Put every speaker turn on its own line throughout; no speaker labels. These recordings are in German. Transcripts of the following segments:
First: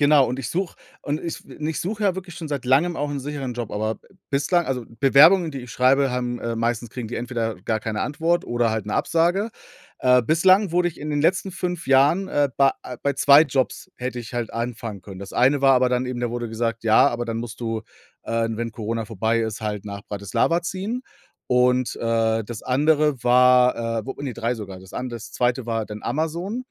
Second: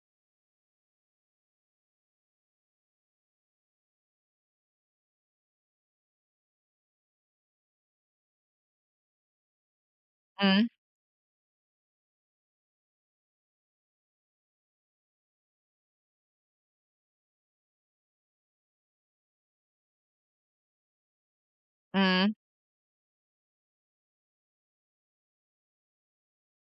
Genau, und ich suche und ich w und ich suche ja wirklich schon seit Langem auch 'n sicheren Job, aber b bislang also Bewerbungen, die ich schreibe, haben äh, meistens kriegen die entweder gar keine Antwort oder halt 'ne Absage, äh,
Mhm.
bislang wurde ich in den letzten 5 Jahren äh, bei, äh, bei 2 Jobs hätte ich halt anfangen können. Das eine war aber dann eben da wurde gesagt: „Ja, aber dann musst du, äh, wenn Corona vorbei ist, halt nach Bratislava ziehen.“ Und,
Mhm.
äh, das andere war, äh, wo ne, 3 sogar. Das an das 2. war dann Amazon,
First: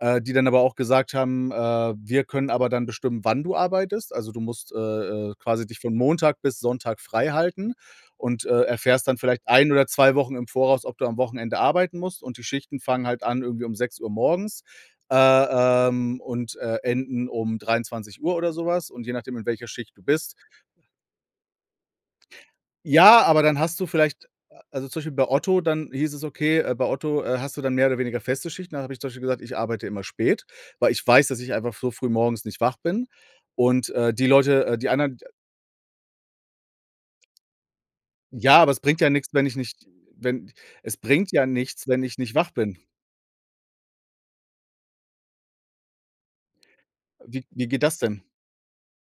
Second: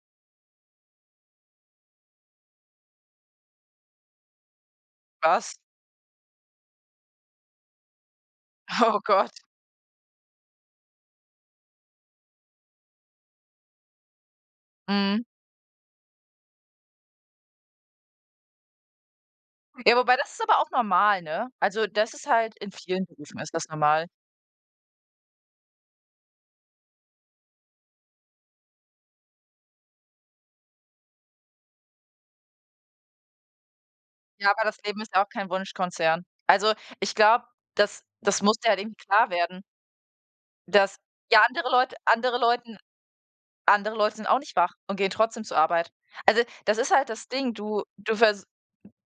äh, die dann aber auch gesagt haben, äh: „Wir können aber dann bestimmen, wann du arbeitest.“ Also, du musst, äh, äh,
Was?
quasi dich von Montag bis Sonntag freihalten und, äh,
Oh
erfährst dann vielleicht
Gott.
1 oder 2 Wochen im Voraus, ob du am Wochenende arbeiten musst. Und die Schichten fangen halt an, irgendwie um 6:00 morgens, äh,
Mhm.
ähm, und, äh, enden um 23:00 oder so was. Und je nachdem, in welcher
Ja,
Schicht du
wobei das
bist
ist aber auch normal, ne? Also, das ist halt in vielen
Ja,
Berufen
aber
ist
dann
das
hast du
normal.
vielleicht a also zum Beispiel bei Otto, dann hieß es, okay, äh, bei Otto, äh, hast du dann mehr oder weniger feste Schichten. Da habe ich zum Beispiel gesagt: „Ich arbeite immer spät, weil ich weiß, dass ich einfach f so früh morgens nicht wach bin.“ Und, äh, die
Ja, aber
Leute, äh
das
die
Leben ist
anderen
ja
d
auch kein Wunschkonzern. Also, ich glaube, das das muss
Ja,
dir
aber es
halt eben
bringt ja
klar
nichts, wenn ich
werden.
nicht äh, wenn es
Das
bringt
ja,
ja
andere
nichts,
Leute
wenn ich nicht
andere
wach
Leuten
bin.
andere Leute sind auch nicht wach und gehen trotzdem zur Arbeit. Also, das ist halt das
Wie
Ding,
wie geht
du
das
du
denn?
vers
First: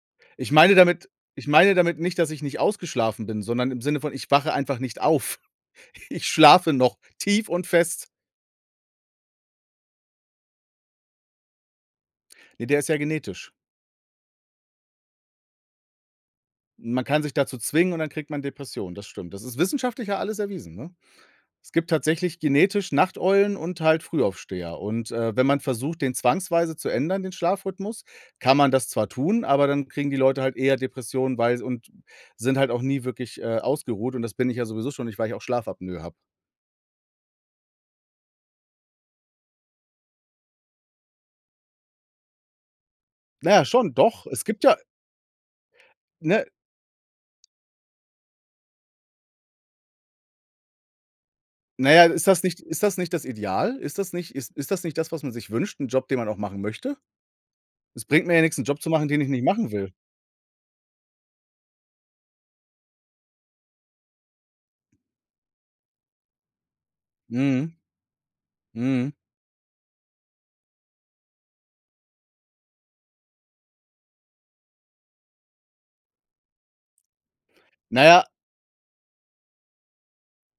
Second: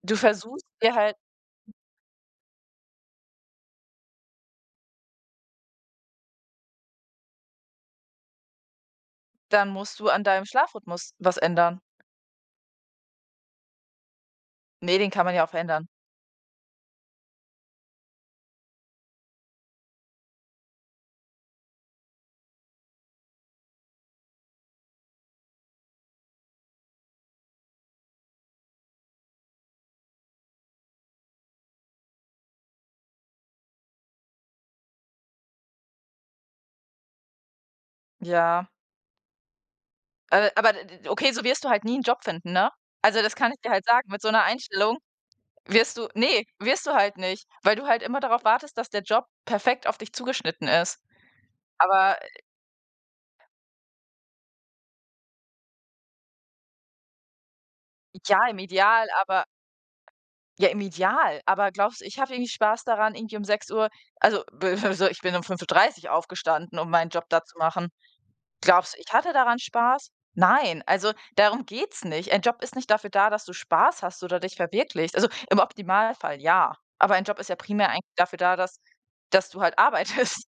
du
Ich
versuchst
meine
dir
damit
halt
ich meine damit nicht, dass ich nicht ausgeschlafen bin, sondern im Sinne von, ich wache einfach nicht auf. Ich schlafe noch tief und fest.
Dann musst du an deinem Schlafrhythmus was ändern.
Ne, der ist ja genetisch.
Ne, den kann man ja auch verändern.
Man kann sich dazu zwingen und dann kriegt man Depressionen, das stimmt. Das ist wissenschaftlich ja alles erwiesen, ne? Es gibt tatsächlich genetisch Nachteulen und halt Frühaufsteher. Und, äh, wenn man versucht, den zwangsweise zu ändern, den Schlafrhythmus, kann man das zwar tun, aber dann kriegen die Leute halt eher Depressionen, weil s und sind halt auch nie wirklich, äh, ausgeruht und das bin ich ja sowieso schon nicht, weil ich auch Schlafapnoe habe.
Ja. A aber d d d okay, so wirst du halt nie 'n Job finden, ne? Also, das
Na
kann ich
ja,
dir halt
schon,
sagen, mit
doch.
so 'ner
Es gibt ja
Einstellung wirst du ne,
Ne?
wirst du halt nicht, weil du halt immer darauf wartest, dass der Job perfekt auf dich zugeschnitten ist.
Na ja,
Aber,
ist
äh
das nicht ist das nicht das Ideal? Ist das nicht ist ist das nicht das, was man sich wünscht, 'n Job, den man auch machen möchte? Es bringt mir
Ja,
ja nichts
im
'n Job zu
Ideal,
machen, den ich nicht
aber
machen will.
ja, im Ideal, aber glaubst du, ich habe irgendwie Spaß daran, irgendwie um 6:00 also, [unintelligible] so, ich bin um 5:30 aufgestanden, um meinen Job da zu
Mhm.
machen. Glaubst du,
Mhm.
ich hatte daran Spaß? Nein, also darum geht's nicht. Ein Job ist nicht dafür da, dass du Spaß hast oder dich verwirklichst. Also, im Optimalfall ja, aber ein Job ist ja primär eigentlich
Na ja
dafür da, dass dass du halt arbeitest.